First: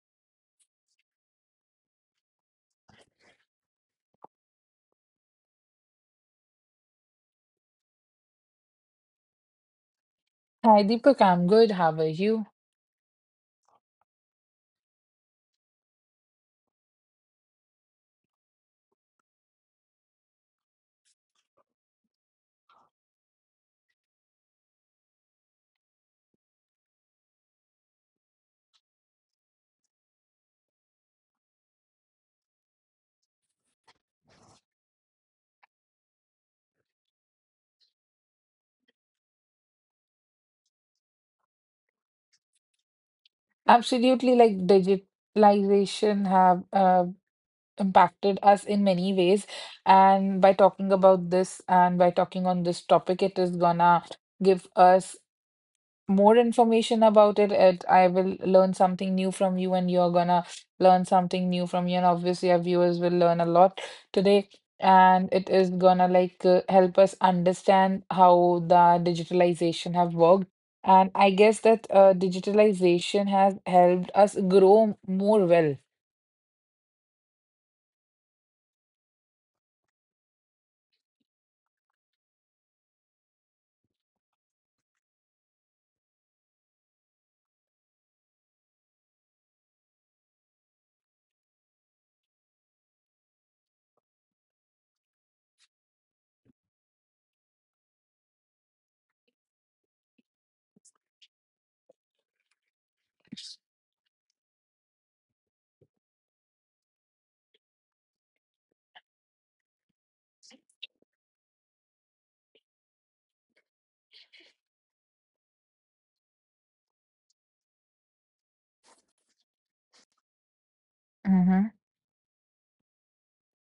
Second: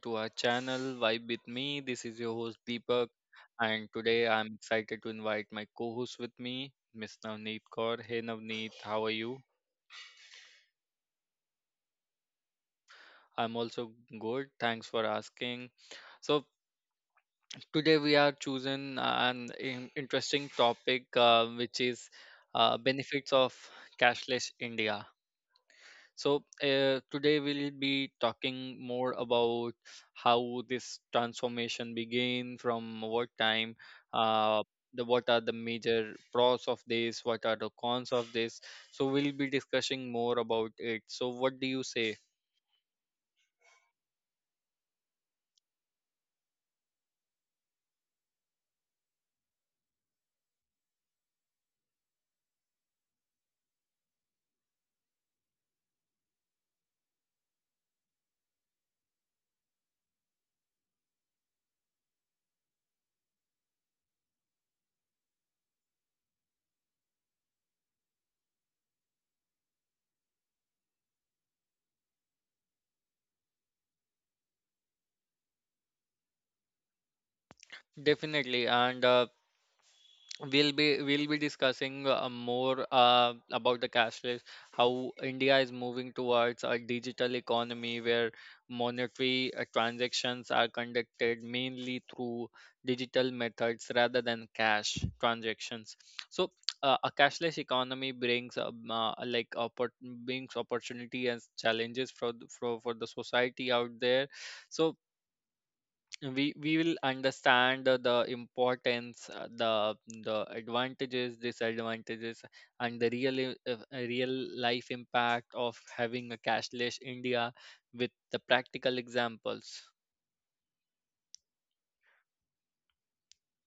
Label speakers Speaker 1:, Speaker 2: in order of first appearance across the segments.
Speaker 1: to our channel Vibe with me. This is your host Deepak and today I'm excited to invite my co-host with me, Miss Navneet Kaur. Hey Navneet, how are you?
Speaker 2: Hi, Deepak. I'm good. How are you?
Speaker 1: I'm also good. Thanks for asking. So, today we are choosing an interesting topic, which is, benefits of cashless India. So, today we'll be talking more about how this transformation began from what time. Uh, what are the major pros of this? What are the cons of this? So we'll be discussing more about it. So what do you say?
Speaker 2: Absolutely, like digitalization have impacted us in many ways. And by talking about this and by talking on this topic, it is gonna give us more information about it, and I will learn something new from you, and you're gonna learn something new from you, and obviously our viewers will learn a lot today, and it is gonna like help us understand how the digitalization have worked. And I guess that digitalization has helped us grow more well.
Speaker 1: Definitely, and we'll be discussing, more, about the cashless, how India is moving towards a digital economy where monetary transactions are conducted mainly through digital methods rather than cash transactions. So a cashless economy brings, like, brings opportunity and challenges for, for the society out there. So we will understand the importance, the advantages, disadvantages, and the real, real life impact of having a cashless India with the practical examples.
Speaker 2: Mm-hmm.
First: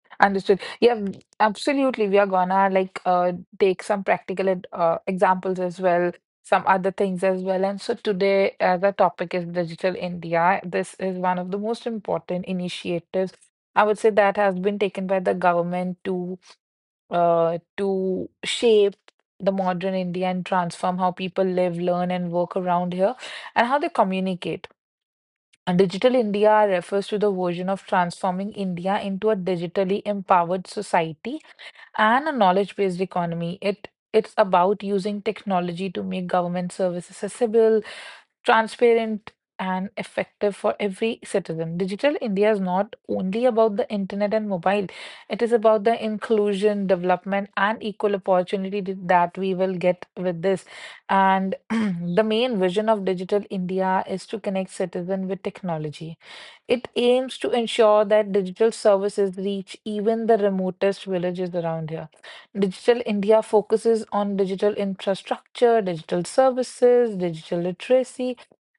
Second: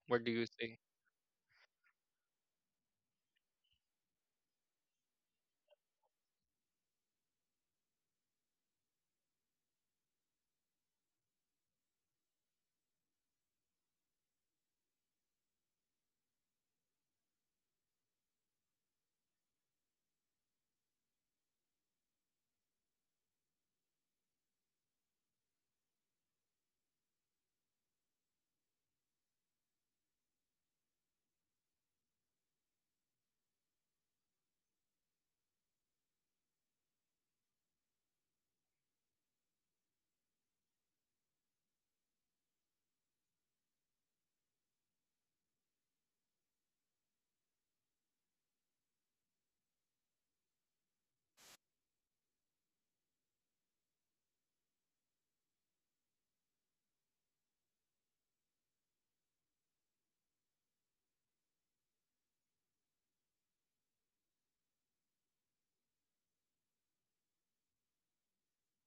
Speaker 1: What do you
Speaker 2: Understood.
Speaker 1: say?
Speaker 2: Yeah, absolutely. We are gonna like take some practical examples as well, some other things as well. And so today, the topic is Digital India. This is one of the most important initiatives, I would say, that has been taken by the government to shape the modern India and transform how people live, learn, and work around here, and how they communicate. And Digital India refers to the vision of transforming India into a digitally empowered society and a knowledge-based economy. It's about using technology to make government services accessible, transparent, and effective for every citizen. Digital India is not only about the internet and mobile. It is about the inclusion, development, and equal opportunity that we will get with this. And the main vision of Digital India is to connect citizen with technology. It aims to ensure that digital services reach even the remotest villages around here. Digital India focuses on digital infrastructure, digital services, digital literacy.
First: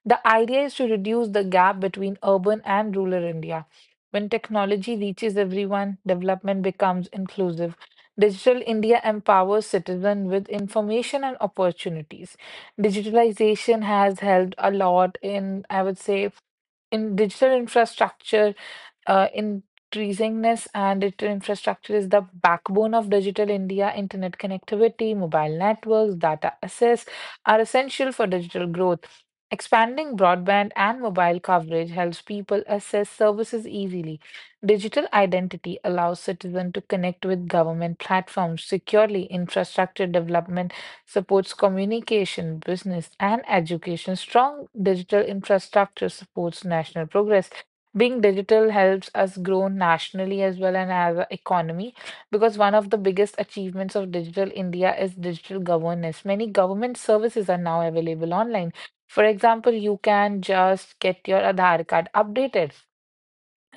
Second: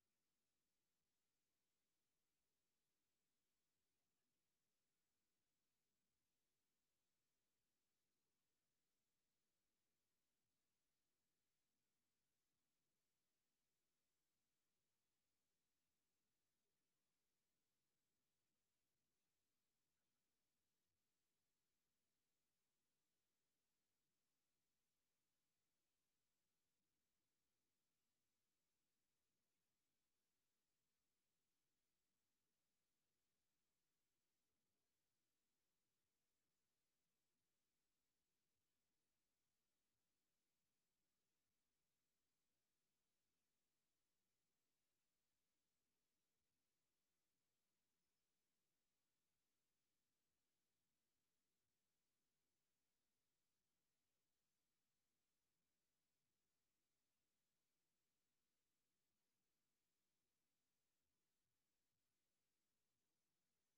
Speaker 2: The idea is to reduce the gap between urban and rural India. When technology reaches everyone, development becomes inclusive. Digital India empowers citizens with information and opportunities. Digitalization has helped a lot in, I would say, in digital infrastructure, increasingness. And digital infrastructure is the backbone of digital India. Internet connectivity, mobile networks, data access are essential for digital growth. Expanding broadband and mobile coverage helps people access services easily. Digital identity allows citizens to connect with government platforms securely. Infrastructure development supports communication, business, and education. Strong digital infrastructure supports national progress. Being digital helps us grow nationally as well and as an economy, because one of the biggest achievements of digital India is digital governance. Many government services are now available online. For example, you can just get your Aadhaar card updated,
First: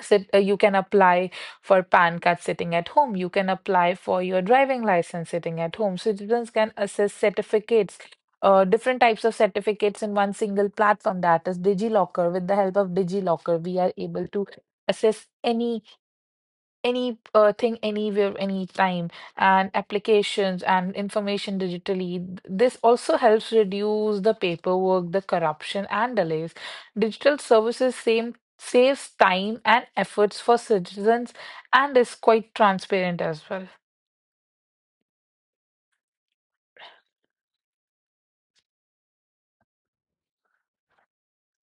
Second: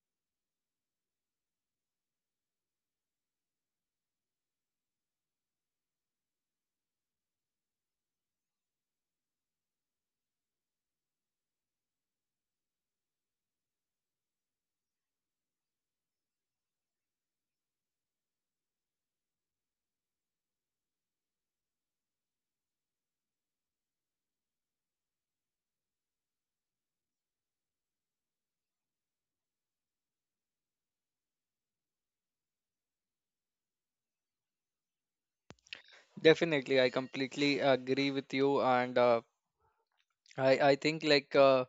Speaker 2: sit you can apply for PAN card sitting at home, you can apply for your driving license sitting at home. Citizens can access certificates, different types of certificates in one single platform, that is DigiLocker. With the help of DigiLocker, we are able to access any thing anywhere anytime, and applications and information digitally. This also helps reduce the paperwork, the corruption, and delays. Digital services same saves time and efforts for citizens, and is quite transparent as well.
Speaker 1: Definitely, I completely agree with you. And I think, like,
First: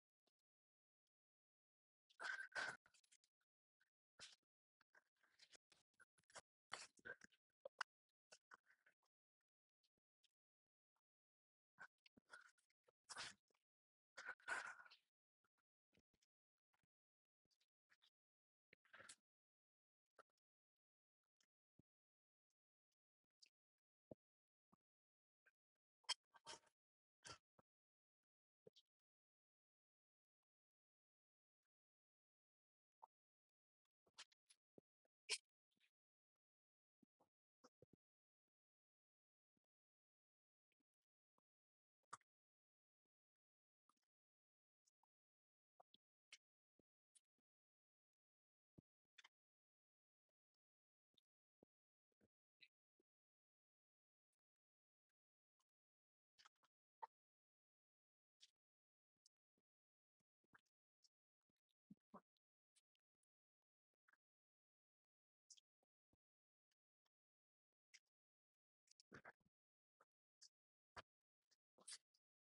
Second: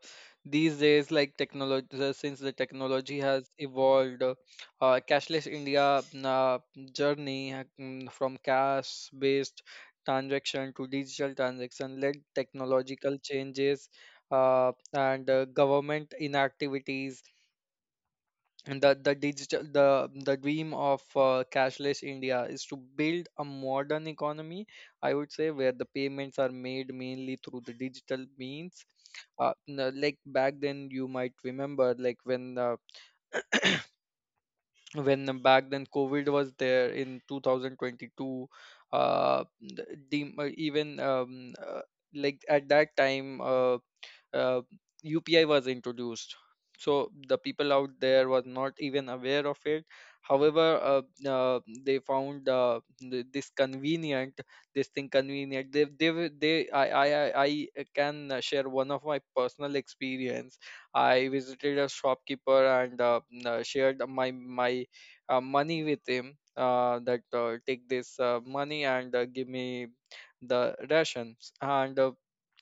Speaker 1: these days, like, technology, since the technology has evolved, cashless India journey, from cash based transaction to digital transaction, led technological changes, and government inactivities. And the digital, the dream of, cashless India is to build a modern economy, I would say, where the payments are made mainly through the digital means. Like back then, you might remember, like when back then COVID was there in 2022. Uh, the, the- even Like at that time, uh, UPI was introduced. So the people out there was not even aware of it. However, uh, they found, this convenient, this thing convenient. They, were- they, I can, share one of my personal experience. I visited a shopkeeper and, shared my money with him. That, take this, money and, give me the rations. And,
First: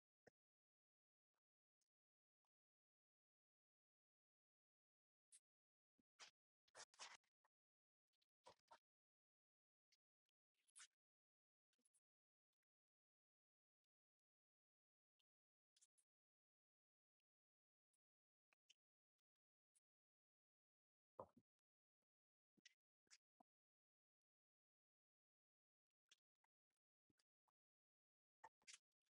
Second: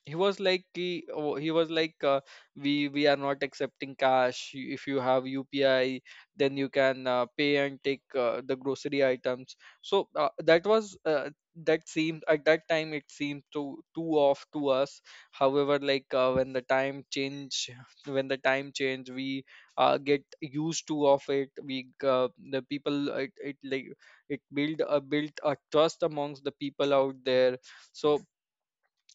Speaker 1: he was like, he was like, we are not accepting cash. If you have UPI, then you can, pay and take, the grocery items. So, that, seemed, at that time it seemed too too off to us. However, like, when the time change, when the time change, we, get used to of it. We uh, the people it, it like it build a built a trust amongst the people out there. So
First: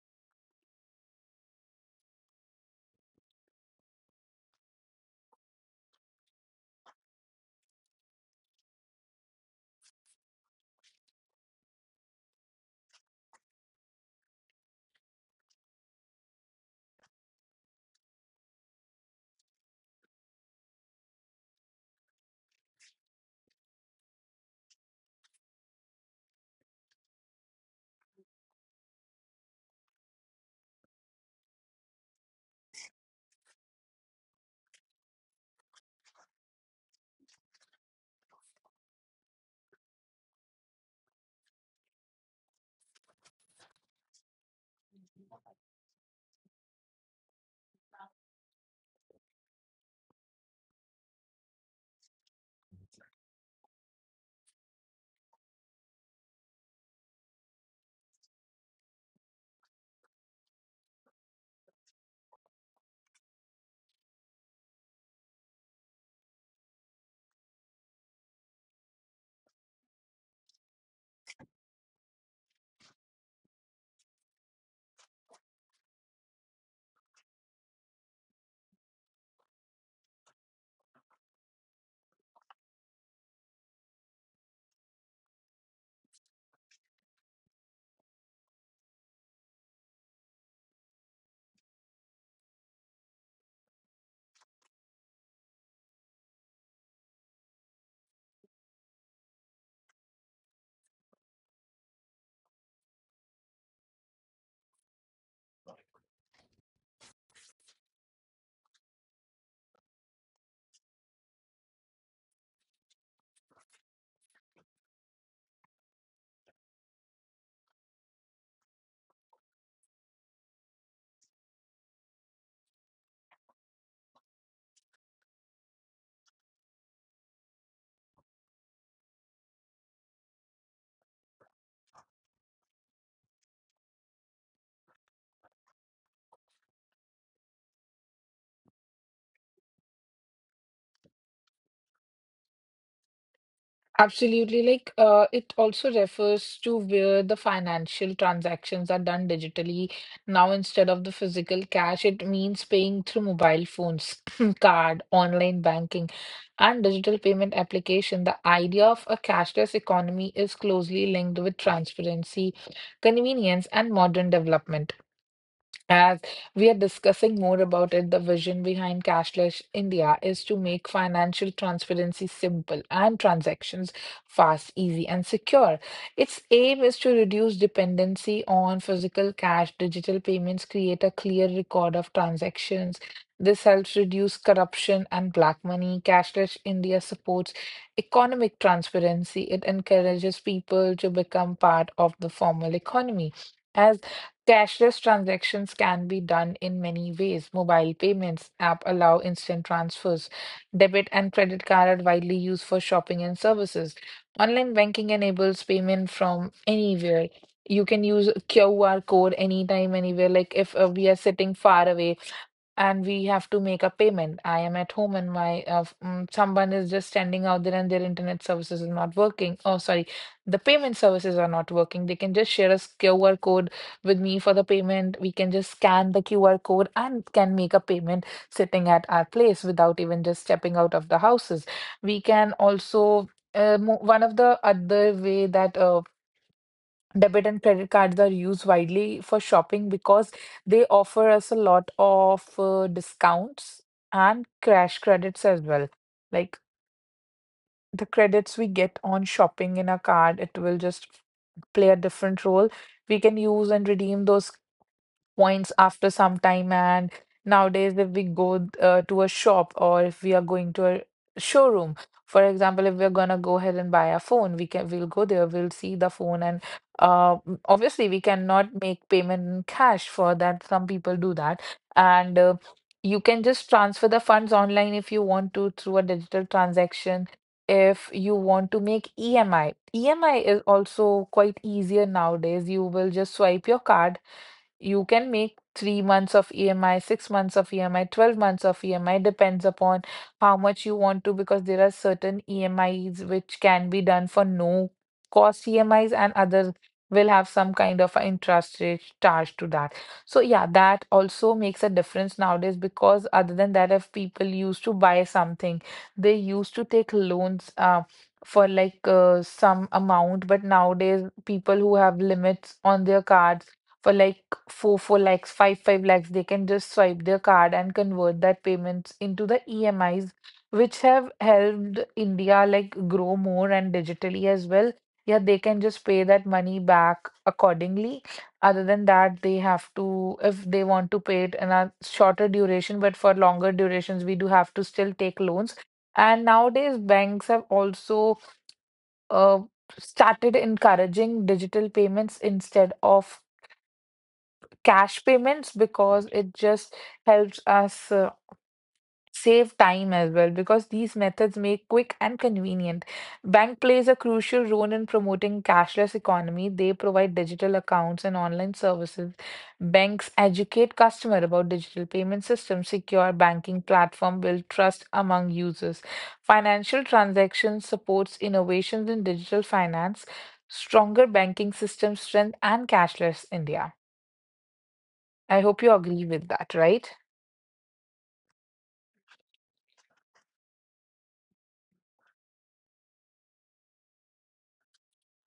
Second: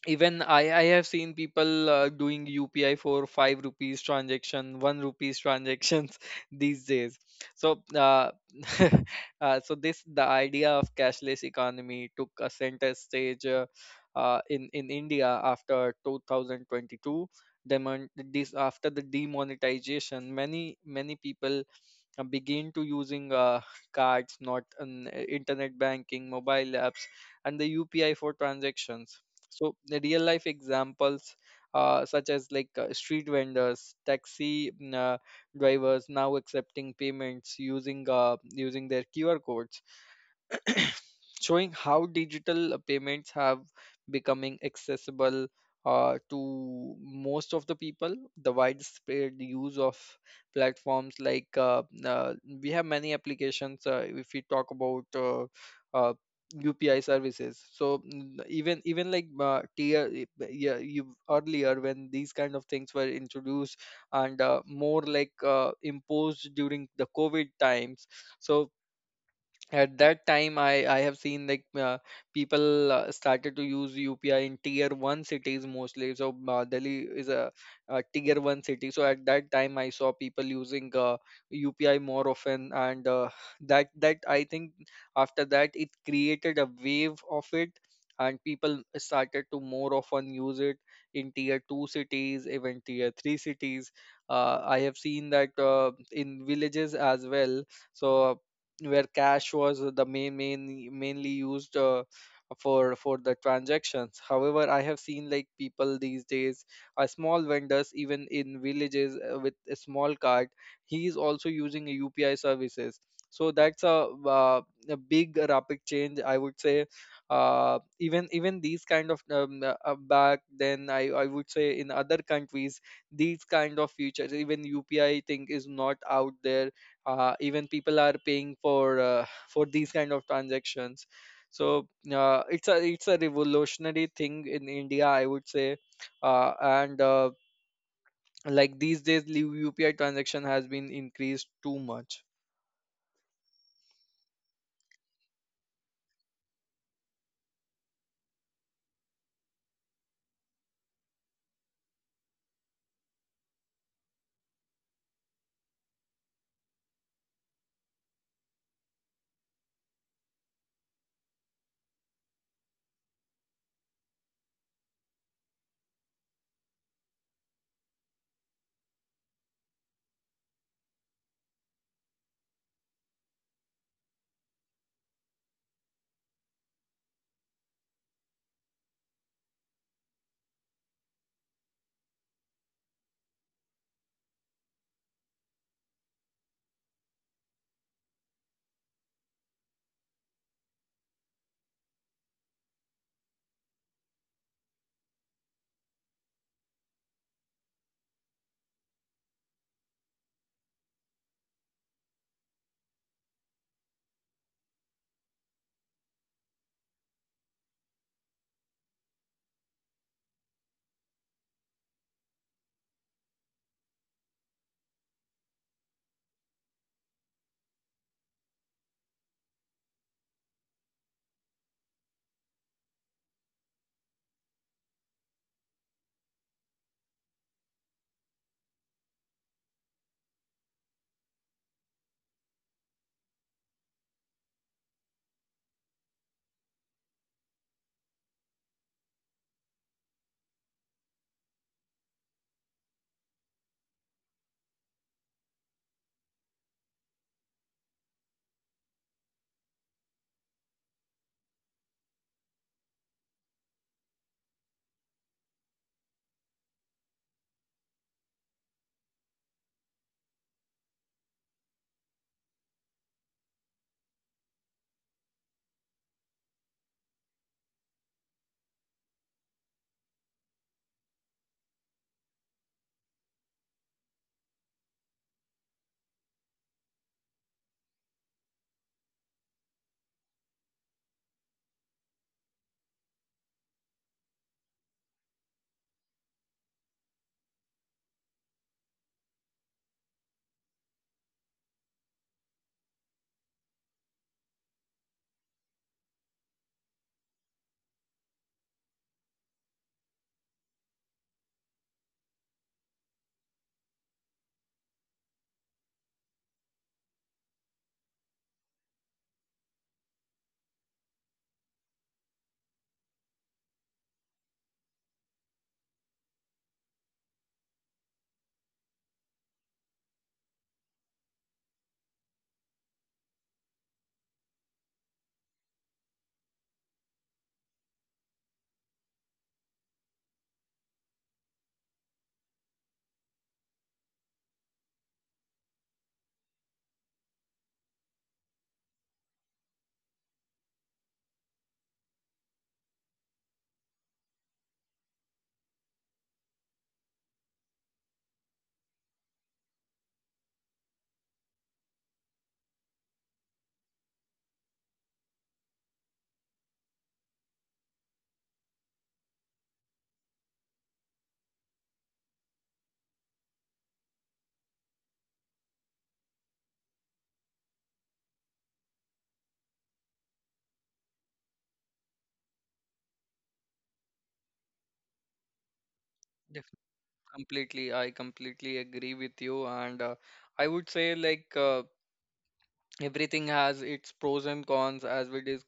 Speaker 1: even I have seen people, doing UPI for 5 rupees transaction, 1 rupees transactions these days. so uh, so this, the idea of cashless economy took a center stage, in India after 2022. Demon- this, after the demonetization, many people, begin to using, cards, not an internet banking, mobile apps, and the UPI for transactions. So the real life examples, such as, like, street vendors, taxi, drivers now accepting payments using, using their QR codes, showing how digital payments have becoming accessible to most of the people. The widespread use of platforms like, we have many applications. If we talk about, uh, UPI services. So, even like, yeah, you earlier when these kind of things were introduced and, more like, imposed during the COVID times. So at that time I have seen, like, people, started to use UPI in tier 1 cities mostly. So, Delhi is a tier 1 city, so at that time I saw people using, UPI more often. And, that I think after that it created a wave of it, and people started to more often use it in tier 2 cities, even tier 3 cities. I have seen that, in villages as well. So where cash was the mainly used, for the transactions, however, I have seen, like, people these days, small vendors even in villages, with a small cart, he is also using a UPI services. So that's a big rapid change, I would say. Even these kind of, back then, I would say, in other countries, these kind of features, even UPI thing is not out there. Even people are paying for, for these kind of transactions. So, it's a, it's a revolutionary thing in India, I would say. Uh, and Like these days the UPI transaction has been increased too much.
Speaker 2: Absolutely. Like, it also refers to where the financial transactions are done digitally now, instead of the physical cash. It means paying through mobile phones, card, online banking, and digital payment application. The idea of a cashless economy is closely linked with transparency, convenience, and modern development. As we are discussing more about it, the vision behind Cashless India is to make financial transparency simple, and transactions fast, easy, and secure. Its aim is to reduce dependency on physical cash. Digital payments create a clear record of transactions. This helps reduce corruption and black money. Cashless India supports economic transparency. It encourages people to become part of the formal economy. As cashless transactions can be done in many ways. Mobile payments app allow instant transfers. Debit and credit card are widely used for shopping and services. Online banking enables payment from anywhere. You can use QR code anytime, anywhere. Like if we are sitting far away and we have to make a payment. I am at home and my someone is just standing out there and their internet services are not working. Oh, sorry, the payment services are not working. They can just share a QR code with me for the payment. We can just scan the QR code and can make a payment sitting at our place, without even just stepping out of the houses. We can also one of the other way that debit and credit cards are used widely for shopping, because they offer us a lot of discounts and cash credits as well. Like the credits we get on shopping in a card, it will just play a different role. We can use and redeem those points after some time. And nowadays, if we go to a shop, or if we are going to a showroom, for example, if we're gonna go ahead and buy a phone, we'll go there, we'll see the phone, and obviously we cannot make payment in cash for that. Some people do that, and you can just transfer the funds online if you want to, through a digital transaction. If you want to make EMI, EMI is also quite easier nowadays. You will just swipe your card, you can make 3 months of EMI, 6 months of EMI, 12 months of EMI, depends upon how much you want to, because there are certain EMIs which can be done for no cost EMIs, and others will have some kind of a interest rate charged to that. So, yeah, that also makes a difference nowadays, because other than that, if people used to buy something, they used to take loans. For like some amount. But nowadays people who have limits on their cards for like 4 lakhs, 5 lakhs, they can just swipe their card and convert that payments into the EMIs, which have helped India like grow more and digitally as well. Yeah, they can just pay that money back accordingly. Other than that, they have to, if they want to pay it in a shorter duration. But for longer durations, we do have to still take loans. And nowadays banks have also uh, started encouraging digital payments instead of cash payments, because it just helps us save time as well, because these methods make quick and convenient. Bank plays a crucial role in promoting cashless economy. They provide digital accounts and online services. Banks educate customer about digital payment systems, secure banking platform, build trust among users. Financial transactions supports innovations in digital finance, stronger banking system strength and cashless India. I hope you agree with
Speaker 1: Def-
Speaker 2: that, right?
Speaker 1: Completely, I completely agree with you. And, I would say, like, everything has its pros and cons.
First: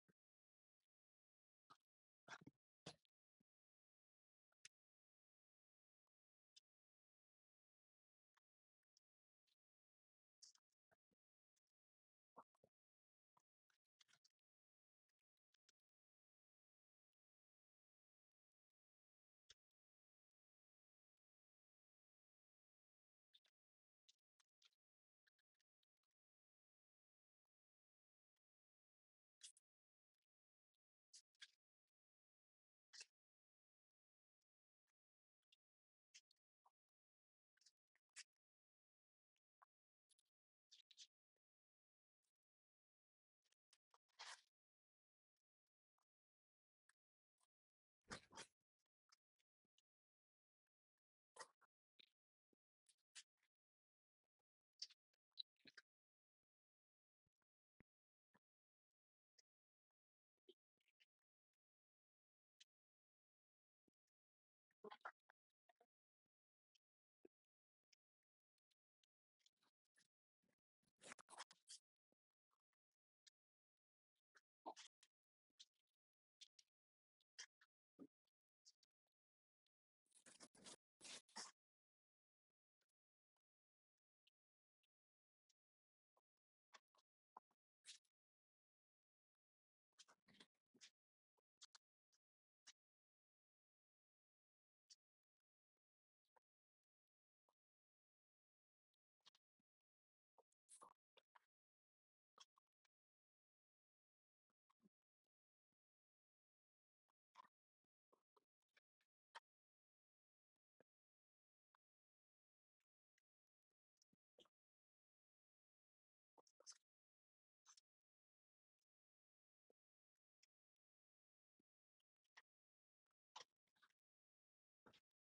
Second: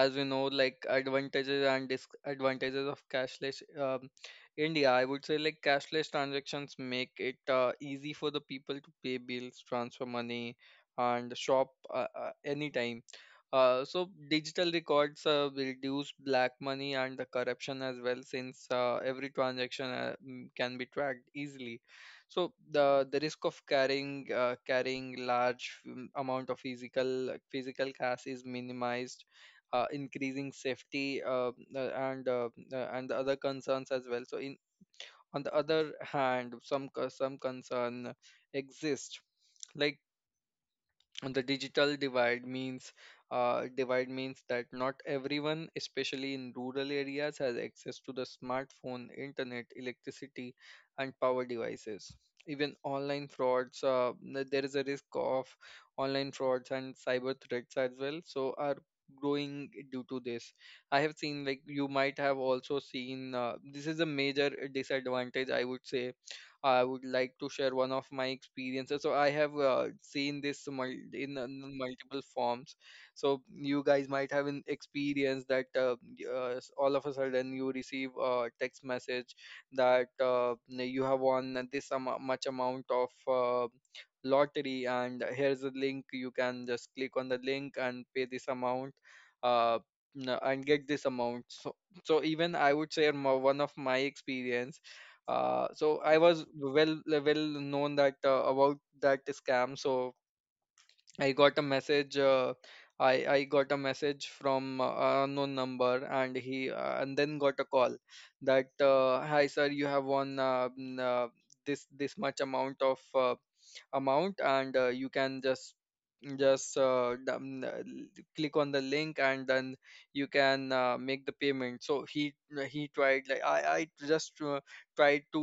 Speaker 1: As we know, like, advantages and disadvantages of cashless, India. I would say, like, cashless transactions make it, easy for the people to pay bills, transfer money, and shop, anytime. So digital records will reduce black money and the corruption as well, since, every transaction, can be tracked easily. So the risk of carrying, carrying large, amount of physical cash is minimized, increasing safety, and the other concerns as well. So, in on the other hand, some concern exist, like, and the digital divide means, divide means that not everyone, especially in rural areas, has access to the smartphone, internet, electricity, and power devices. Even online frauds, there is a risk of online frauds and cyber threats as well. So are growing due to this. I have seen, like, you might have also seen, this is a major disadvantage, I would say. I would like to share one of my experiences. So I have, seen this, mul- in multiple forms. So you guys might have an experience that, all of a sudden you receive a text message that, you have won this, much amount of, lottery, and here's a link. You can just click on the link and pay this amount. Uh, and get this amount. So, so even I would share my, one of my experience. So I was well known that, about that scam. So I got a message. I got a message from, unknown number, and he, and then got a call that, hi sir, you have won, this much amount of, amount, and, you can just click on the link and then you can, make the payment. So he tried, like, I just, tried to,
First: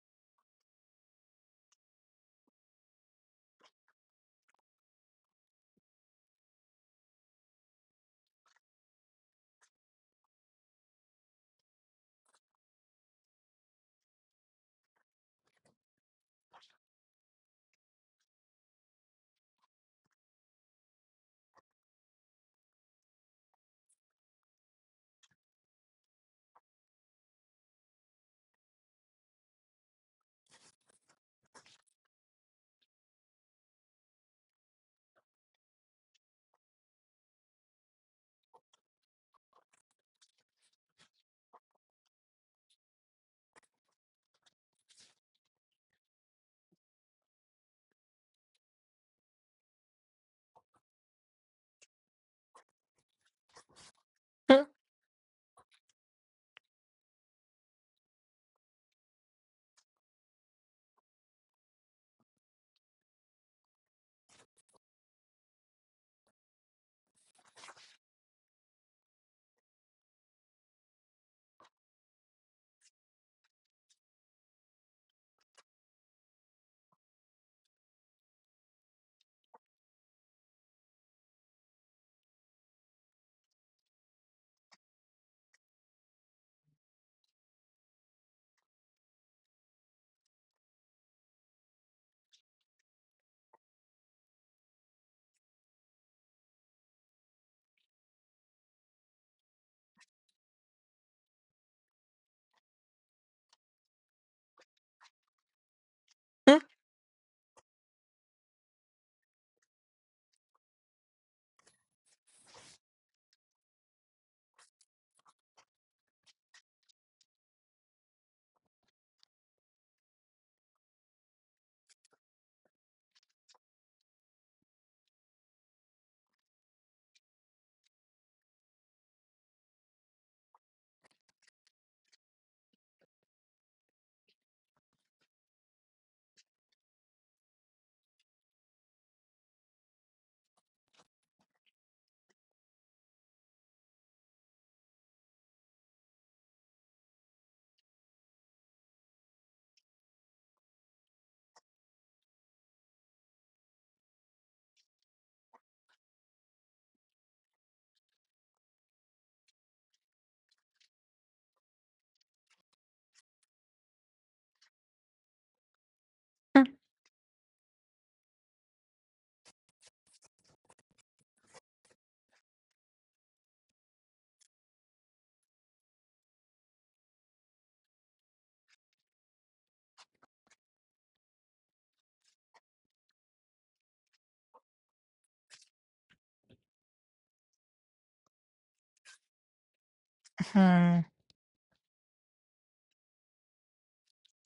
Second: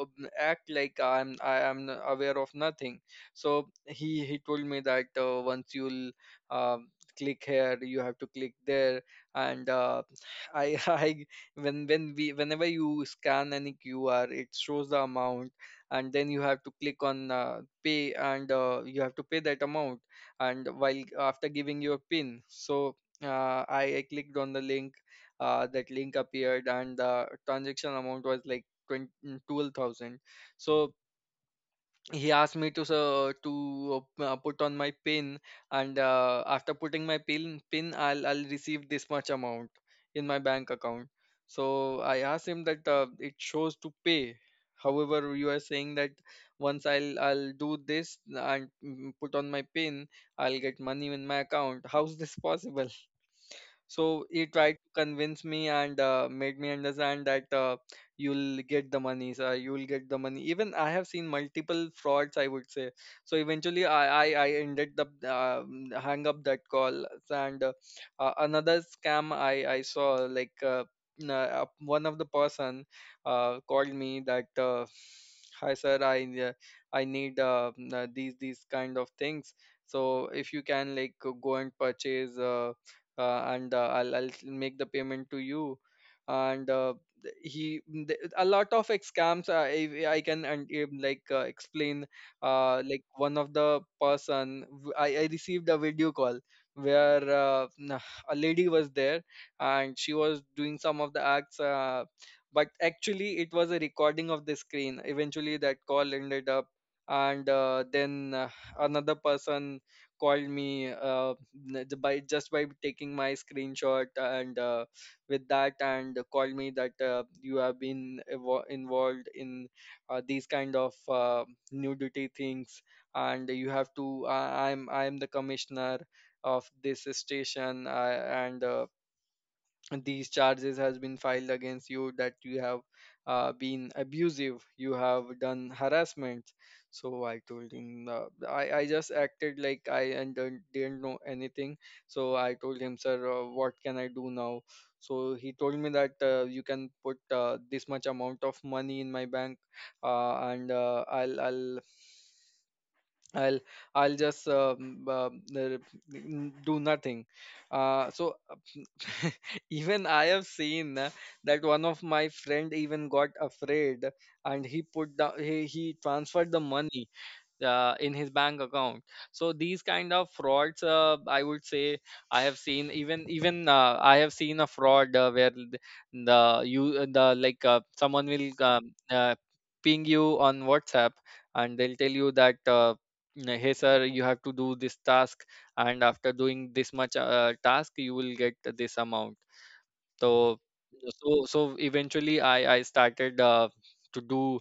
Speaker 1: act like I am aware of nothing. So he told me that, once you'll, um, click here, you have to click there. And, I when we whenever you scan any QR, it shows the amount, and then you have to click on, pay, and, you have to pay that amount, and while after giving your pin. So, I clicked on the link. That link appeared and the transaction amount was like 20 12,000. So he asked me to, put on my pin, and, after putting my pin I'll, receive this much amount in my bank account. So I asked him that, it shows to pay, however you are saying that once I'll do this and, put on my pin, I'll get money in my account. How's this possible? So he tried to convince me and, made me understand that, you'll get the money, sir. You'll get the money. Even I have seen multiple frauds, I would say. So eventually, I ended up, hang up that call. And, another scam I saw, like, one of the person, called me that, hi sir, I, I need, these kind of things. So if you can, like, go and purchase. And I'll make the payment to you and th- he a lot of scams, I can and like explain. Like one of the person, I received a video call where, a lady was there and she was doing some of the acts, but actually it was a recording of the screen. Eventually that call ended
Speaker 2: Mhm.
Speaker 1: up, and then another person called me, by just by taking my screenshot, and with that, and called me that you have been involved in these kind of nudity things and you have to, I'm the commissioner of this station, and these charges has been filed against you, that you have been abusive, you have done harassment. So I told him, I just acted like I and didn't know anything. So I told him, sir, what can I do now? So he told me that, you can put this much amount of money in my bank, uh, and uh, i'll i'll I'll I'll just do nothing. So even I have seen, that one of my friend even got afraid and he put down he transferred the money in his bank account. So these kind of frauds, I would say, I have seen. Even even I have seen a fraud where the you the like someone will, ping you on WhatsApp and they'll tell you that, hey sir, you have to do this task, and after doing this much task you will get this amount. So so so eventually I started, to do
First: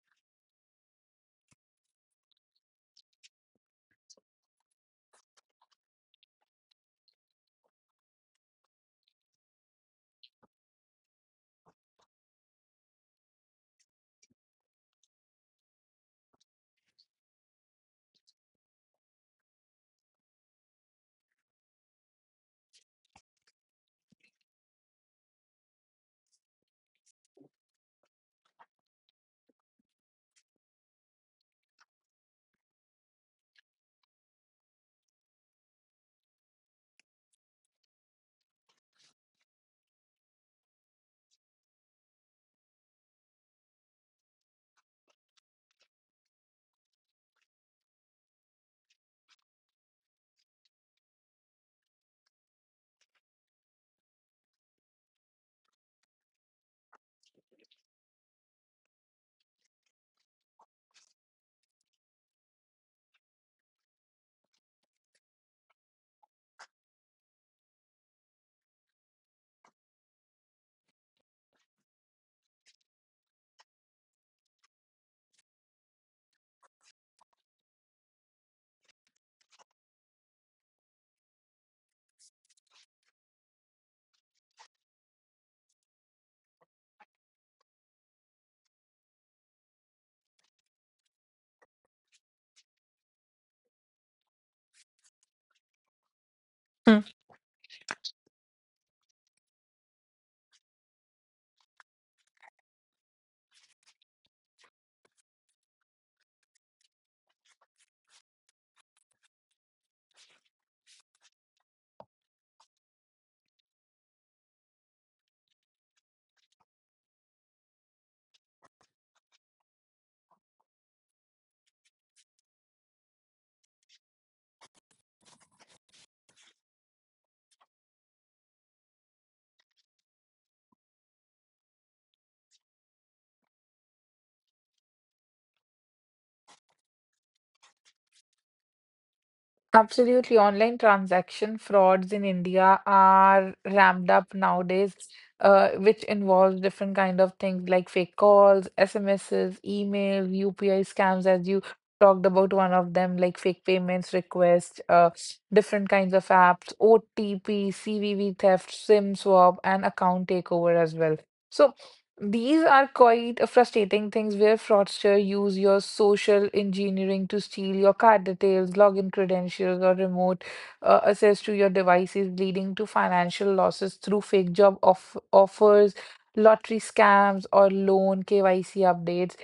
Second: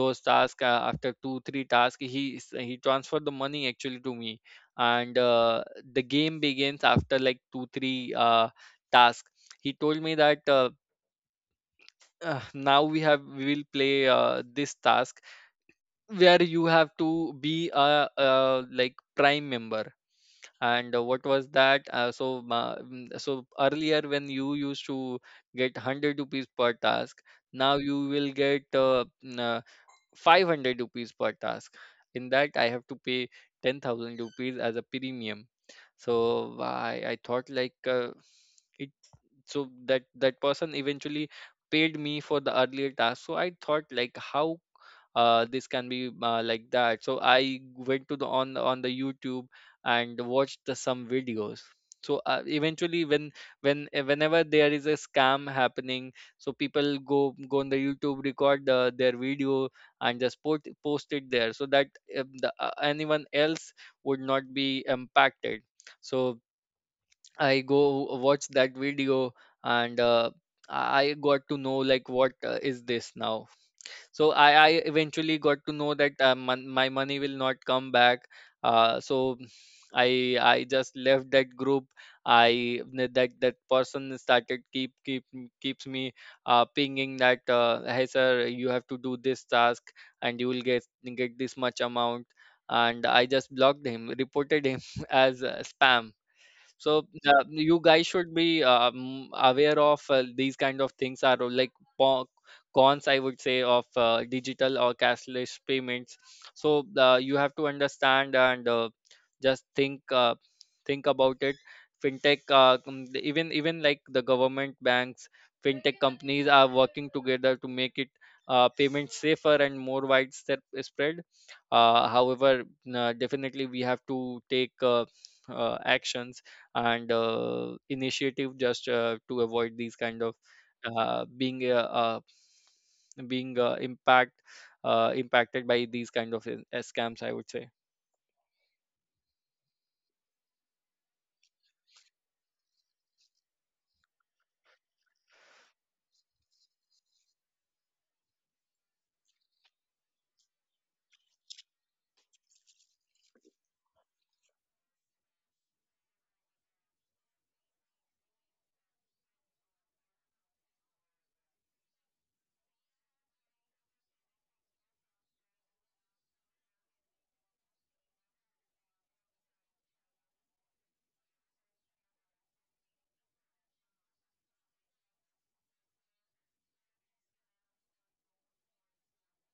Speaker 1: those tasks. After 2 3 tasks he transferred the money actually to me. And the game begins after like two three tasks. He told me that, now we have we will play this task where you have to be a like prime member. And what was that so ma- mm, so earlier when you used to get 100 rupees per task, now you will get 500 rupees per task. In that I have to pay 10,000 rupees as a premium. So I thought like, it so that that person eventually paid me for the earlier task, so I thought like, how this can be, like that so I went to the on the YouTube and watched some videos. So, eventually when, whenever there is a scam happening, so people go on the YouTube, record their video and just post it there, so that anyone else would not be impacted. So I go watch that video, and I got to know like what is this now. So I eventually got to know that, my money will not come back. So I just left that group. I that That person started keep keep keeps me, pinging that, hey sir, you have to do this task and you will get this much amount. And I just blocked him, reported him as spam. So,
Speaker 2: Mhm.
Speaker 1: you guys should be, aware of, these kind of things are, like po- cons, I would say, of digital or cashless payments. So, you have to understand, and just think about it. Fintech, even like the government banks, fintech companies are working together to make it, payment safer and more widespread spread. However, definitely we have to take, actions and initiative, just to avoid these kind of, being being impact impacted by these kind of, scams, I would say.
Speaker 2: Absolutely. Online transaction frauds in India are ramped up nowadays, which involves different kind of things like fake calls, SMSs, email, UPI scams, as you talked about one of them, like fake payments requests, different kinds of apps, OTP, CVV theft, SIM swap, and account takeover as well. So these are quite a frustrating things where fraudsters use your social engineering to steal your card details, login credentials, or remote access to your devices, leading to financial losses through fake job off offers, lottery scams, or loan KYC updates.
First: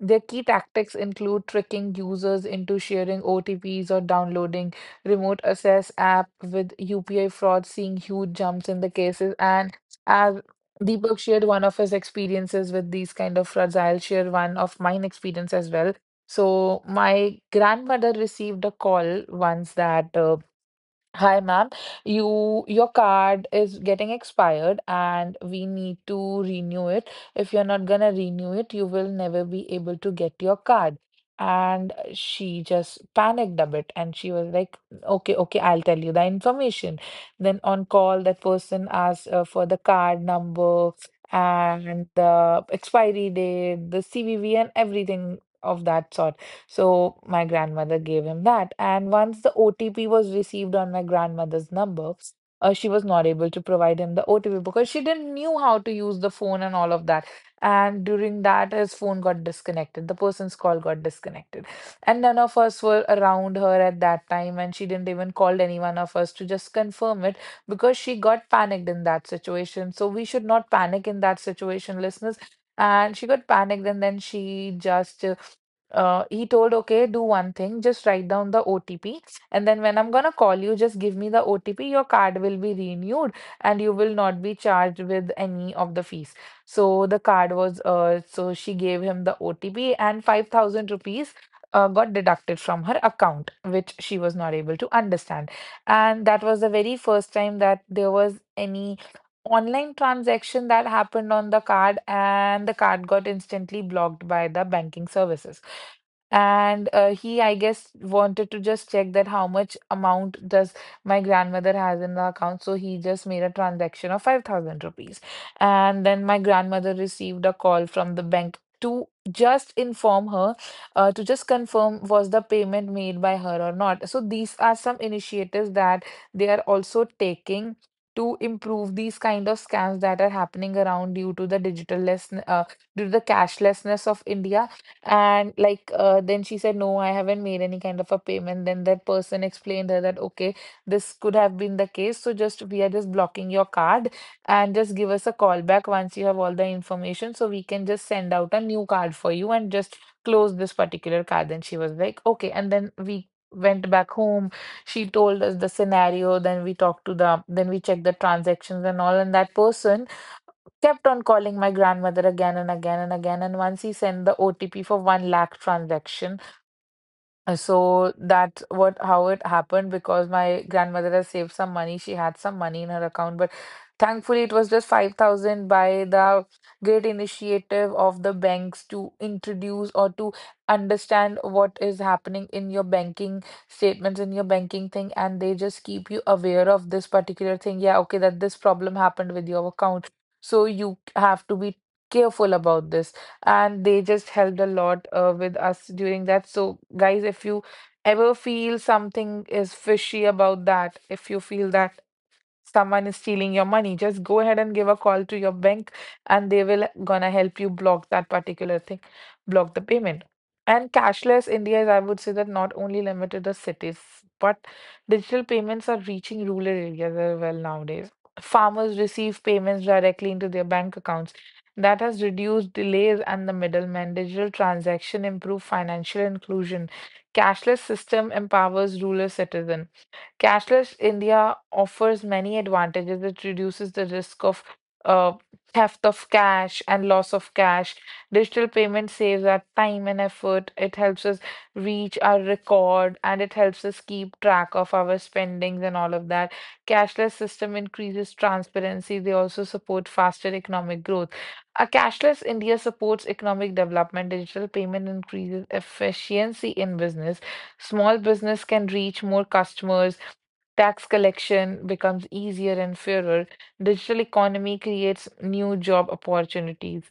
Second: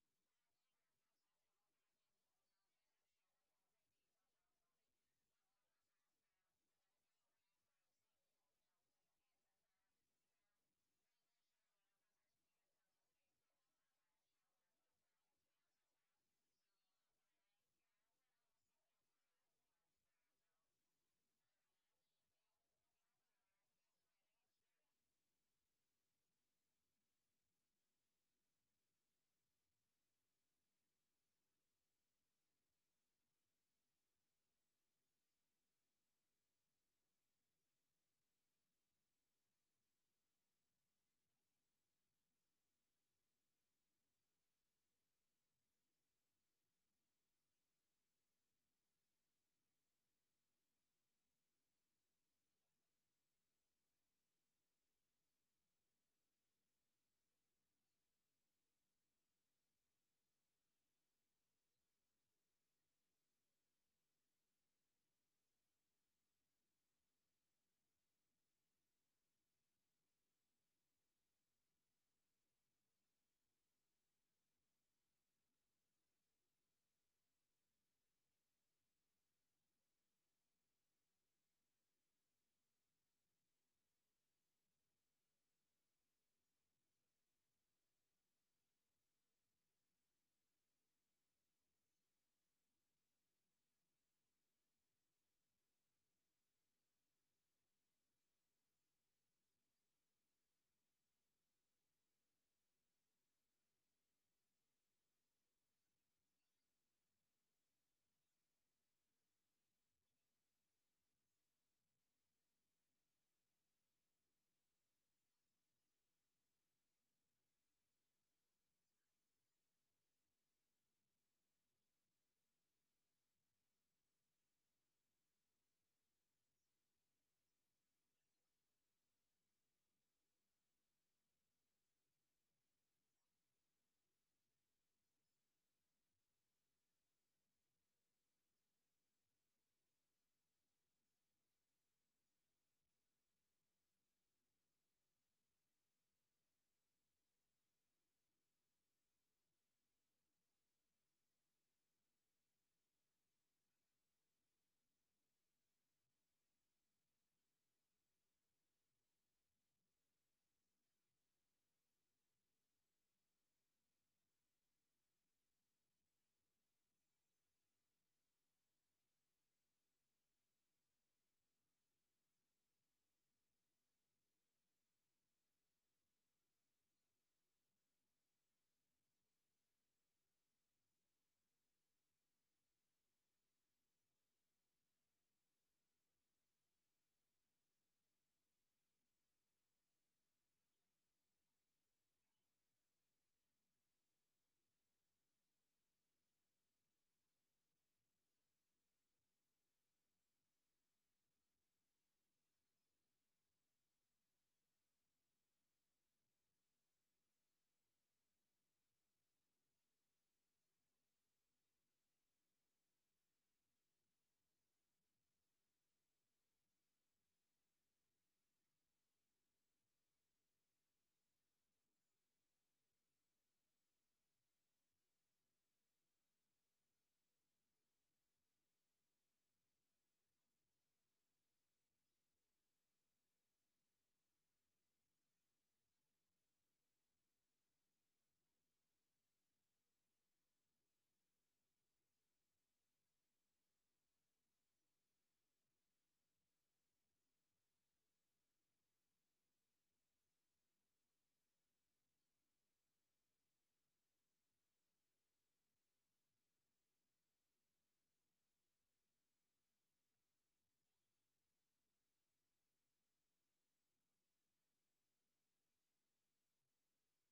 Speaker 2: Their key tactics include tricking users into sharing OTPs or downloading remote access app with UPI fraud, seeing huge jumps in the cases. And as Deepak shared one of his experiences with these kind of frauds, I'll share one of mine experience as well. So my grandmother received a call once that hi, ma'am, your card is getting expired and we need to renew it. If you're not gonna renew it, you will never be able to get your card. And she just panicked a bit and she was like, okay, okay, I'll tell you the information. Then on call, that person asked for the card number and the expiry date, the CVV, and everything of that sort. So my grandmother gave him that. And once the OTP was received on my grandmother's number, she was not able to provide him the OTP because she didn't knew how to use the phone and all of that. And during that, his phone got disconnected. The person's call got disconnected. And none of us were around her at that time. And she didn't even call any one of us to just confirm it, because she got panicked in that situation. So we should not panic in that situation, listeners. And she got panicked, and then she just he told, okay, do one thing, just write down the OTP. And then when I'm gonna call you, just give me the OTP. Your card will be renewed and you will not be charged with any of the fees. So the card was, so she gave him the OTP and 5,000 rupees. Got deducted from her account, which she was not able to understand. And that was the very first time that there was any online transaction that happened on the card, and the card got instantly blocked by the banking services. And he, I guess, wanted to just check that how much amount does my grandmother has in the account, so he just made a transaction of 5000 rupees. And then my grandmother received a call from the bank to just inform her, to just confirm was the payment made by her or not. So these are some initiatives that they are also taking to improve these kind of scams that are happening around due to the digitalless due to the cashlessness of India. And like, then she said, no, I haven't made any kind of a payment. Then that person explained her that, okay, this could have been the case. So just we are just blocking your card and just give us a call back once you have all the information, so we can just send out a new card for you and just close this particular card. Then she was like, okay. And then we went back home, she told us the scenario. Then we talked to the then we checked the transactions and all, and that person kept on calling my grandmother again and again and again, and once he sent the OTP for 1 lakh transaction. So that's what how it happened, because my grandmother has saved some money. She had some money in her account, but thankfully it was just 5,000, by the great initiative of the banks to introduce or to understand what is happening in your banking statements, in your banking thing, and they just keep you aware of this particular thing. Yeah, okay, that this problem happened with your account. So you have to be careful about this, and they just helped a lot with us during that. So, guys, if you ever feel something is fishy about that, if you feel that someone is stealing your money, just go ahead and give a call to your bank and they will gonna help you block that particular thing, block the payment. And cashless India is, I would say that, not only limited to cities, but digital payments are reaching rural areas as well nowadays. Farmers receive payments directly into their bank accounts. That has reduced delays and the middlemen. Digital transaction improve financial inclusion. Cashless system empowers rural citizen. Cashless India offers many advantages. It reduces the risk of uh, theft of cash and loss of cash. Digital payment saves our time and effort. It helps us reach our record, and it helps us keep track of our spendings and all of that. Cashless system increases transparency. They also support faster economic growth. A cashless India supports economic development. Digital payment increases efficiency in business. Small business can reach more customers. Tax collection becomes easier and fairer. Digital economy creates new job opportunities.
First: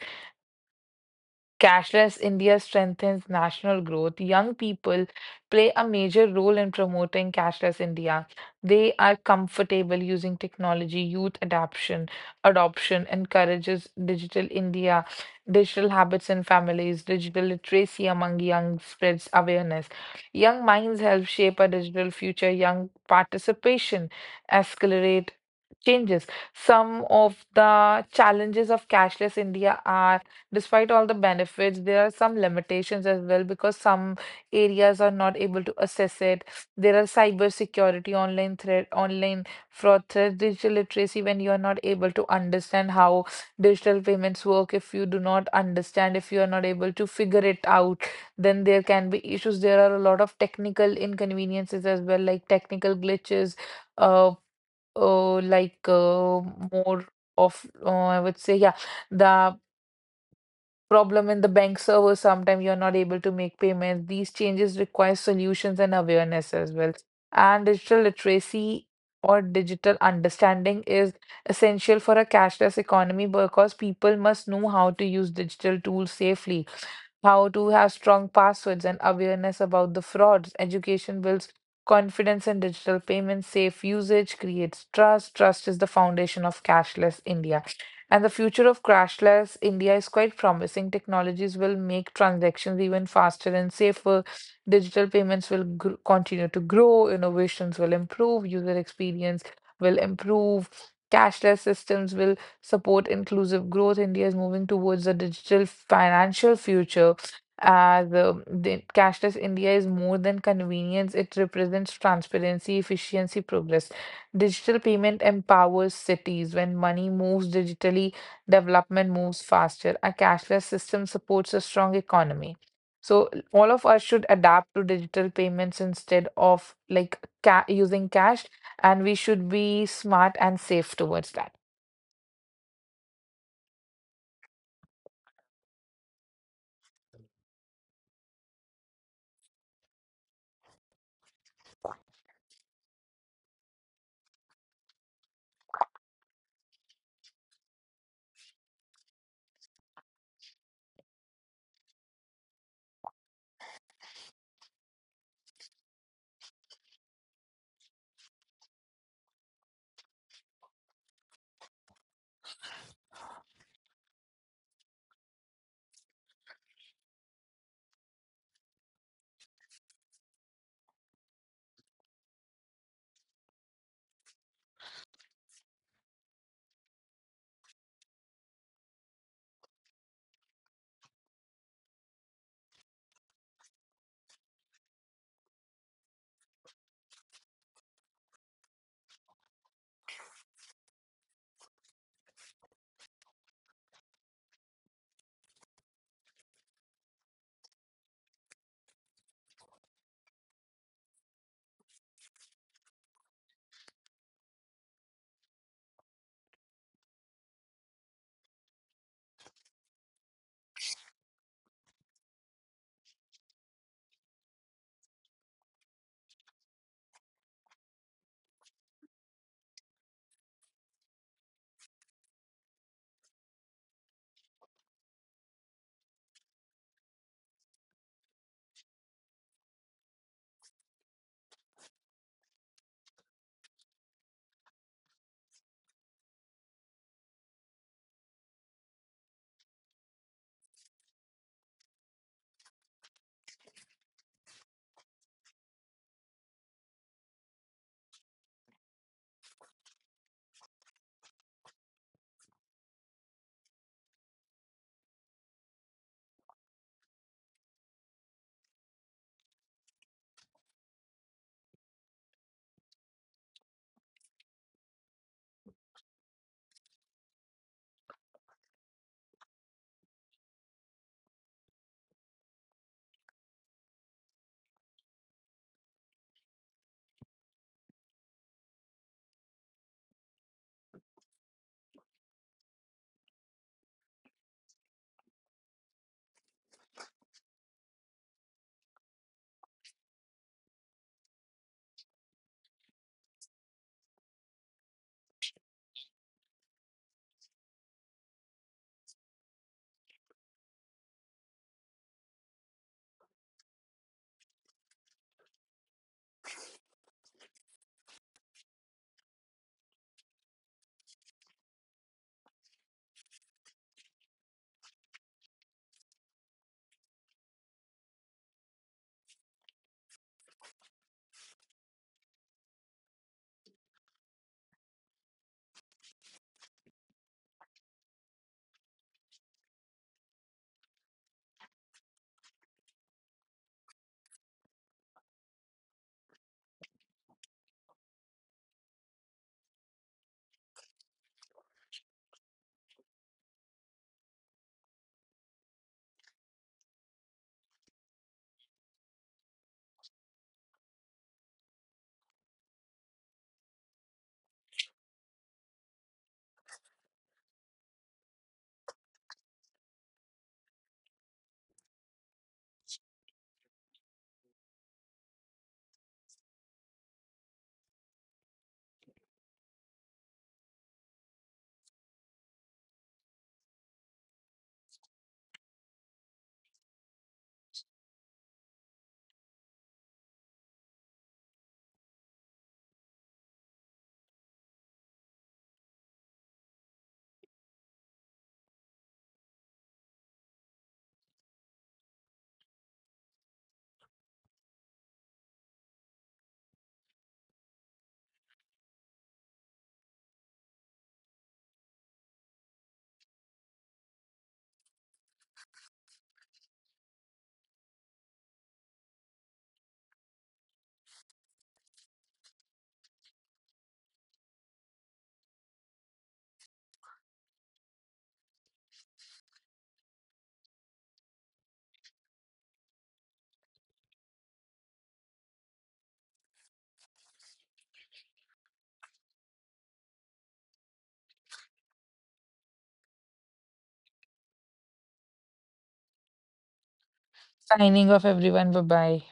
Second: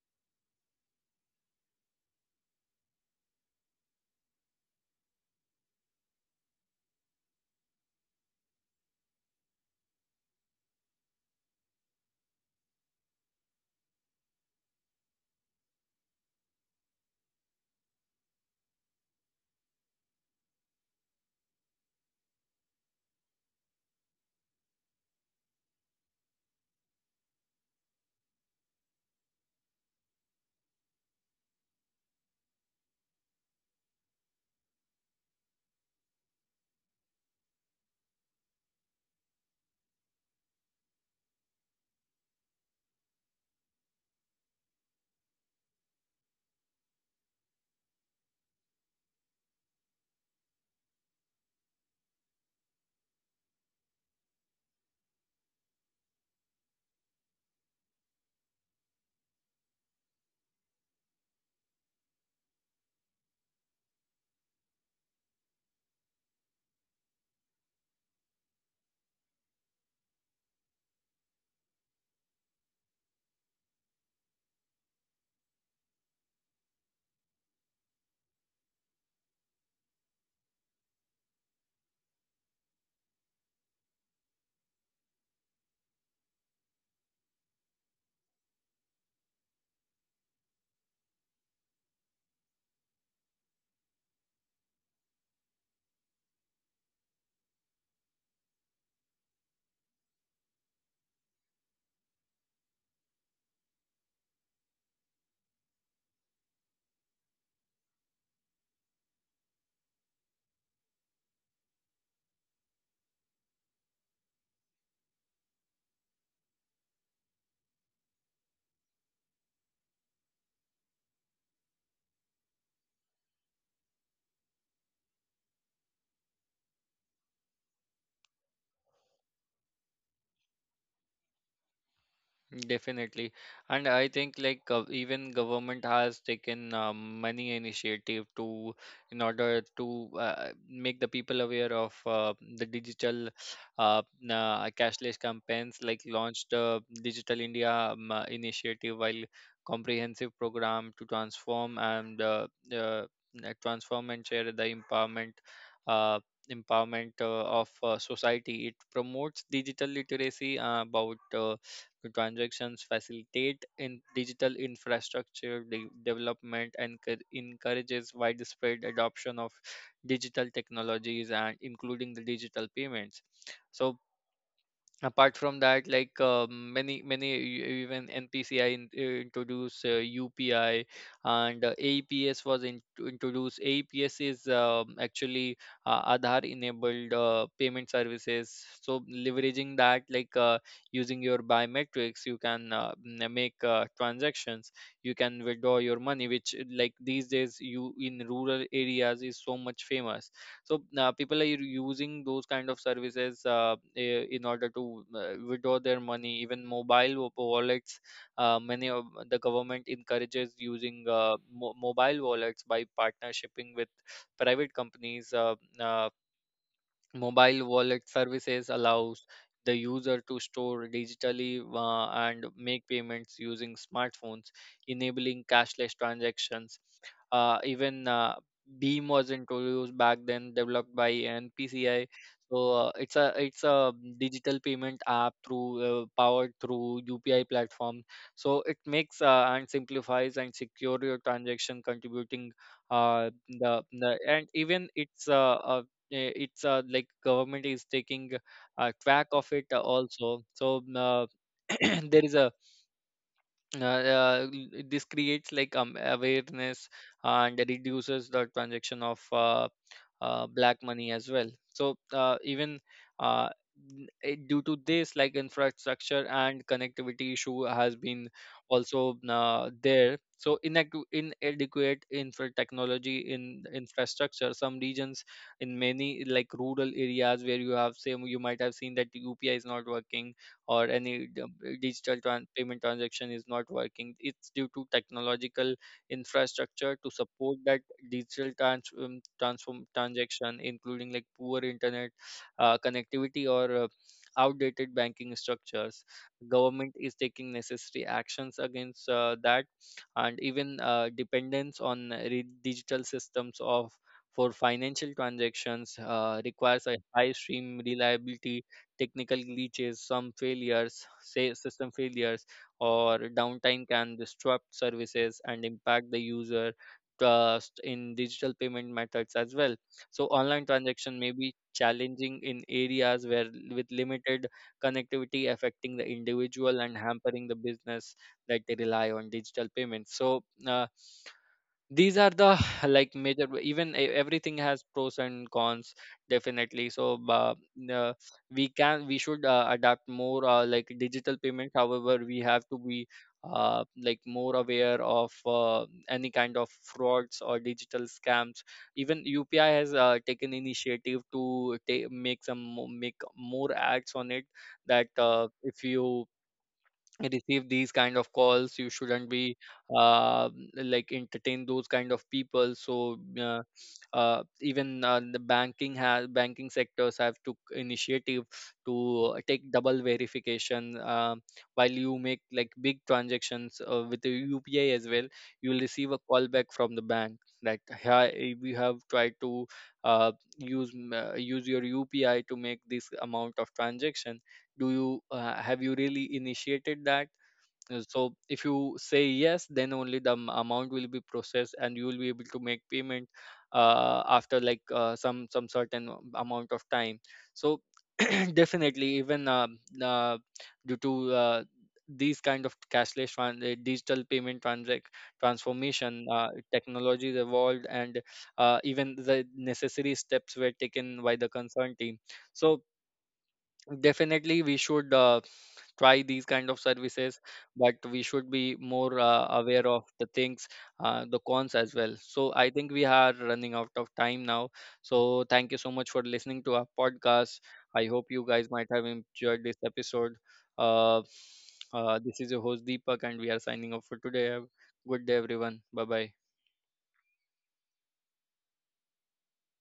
Speaker 2: Cashless India strengthens national growth. Young people play a major role in promoting cashless India. They are comfortable using technology. Adoption encourages digital India, digital habits in families. Digital literacy among young spreads awareness. Young minds help shape a digital future. Young participation accelerate changes. Some of the challenges of cashless India are: despite all the benefits, there are some limitations as well, because some areas are not able to assess it. There are cybersecurity, online threat, online fraud threat, digital literacy, when you are not able to understand how digital payments work. If you do not understand, if you are not able to figure it out, then there can be issues. There are a lot of technical inconveniences as well, like technical glitches, uh, uh like uh, more of, I would say, yeah. The problem in the bank server, sometimes you're not able to make payments. These changes require solutions and awareness as well, and digital literacy or digital understanding is essential for a cashless economy, because people must know how to use digital tools safely, how to have strong passwords and awareness about the frauds. Education builds confidence in digital payments. Safe usage creates trust. Trust is the foundation of cashless India. And the future of crashless India is quite promising. Technologies will make transactions even faster and safer. Digital payments will gr continue to grow. Innovations will improve. User experience will improve. Cashless systems will support inclusive growth. India is moving towards a digital financial future. As The cashless India is more than convenience, it represents transparency, efficiency, progress. Digital payment empowers cities. When money moves digitally, development moves faster. A cashless system supports a strong economy. So all of us should adapt to digital payments instead of like ca using cash, and we should be smart and safe towards that.
Speaker 1: Definitely. And I think like, even government has taken, many initiative to, in order to, make the people aware of, the digital, cashless campaigns. Like launched the Digital India, initiative, while comprehensive program to transform uh, and share the empowerment, uh, of society. It promotes digital literacy, about transactions, facilitate in digital infrastructure development, and encourages widespread adoption of digital technologies and including the digital payments. So, apart from that, like, many, even NPCI in, introduced, UPI, and APS was in, introduced. APS is, actually, Aadhaar enabled, payment services. So leveraging that, like, using your biometrics you can, make, transactions, you can withdraw your money, which, like these days you in rural areas is so much famous. So, people are using those kind of services, in order to, withdraw their money. Even mobile wallets, many of the government encourages using, mobile wallets by partnershiping with private companies. Mobile wallet services allows the user to store digitally, and make payments using smartphones, enabling cashless transactions. Even Beam was introduced back then, developed by NPCI. So, it's a digital payment app through, powered through UPI platform. So it makes and simplifies and secure your transaction, contributing, the and even it's eh, it's like government is taking, track of it also. So, there is a l- this creates like, awareness and reduces the transaction of, black money as well. So, uh, due to this, like, infrastructure and connectivity issue has been also, there. So inadequate infra technology in infrastructure some regions, in many like rural areas where you have same, you might have seen that UPI is not working or any digital payment transaction is not working. It's due to technological infrastructure to support that digital trans- transform transaction, including like poor internet, connectivity, or, outdated banking structures. Government is taking necessary actions against, that. And even, dependence on digital systems of, for financial transactions, requires a high stream reliability. Technical glitches, some failures, say system failures, or downtime can disrupt services and impact the user trust in digital payment methods as well. So online transaction may be challenging in areas where, with limited connectivity, affecting the individual and hampering the business that they rely on digital payments. So, uh, these are the like major, even everything has pros and cons, definitely. So, uh, we can we should, adapt more, like digital payment. However, we have to be, like more aware of, any kind of frauds or digital scams. Even UPI has, taken initiative to make make more acts on it, that, if you receive these kind of calls you shouldn't be, uh, entertain those kind of people. So, even the banking sectors have took initiative to take double verification, while you make like big transactions, with the UPI as well. You will receive a call back from the bank, that hi, we have tried to, uh, use your UPI to make this amount of transaction, do you, have you really initiated that. So if you say yes, then only the amount will be processed and you will be able to make payment, after like, some certain amount of time. So, definitely even uh, due to, uh, these kind of cashless digital payment transformation, technologies evolved, and even the necessary steps were taken by the concerned team. So definitely we should, try these kind of services, but we should be more, aware of the things, the cons as well. So I think we are running out of time now, so thank you so much for listening to our podcast. I hope you guys might have enjoyed this episode. uh, this is your host Deepak, and we are signing off for today. Have a good day everyone, bye bye.
Speaker 2: Signing off, everyone. Bye bye.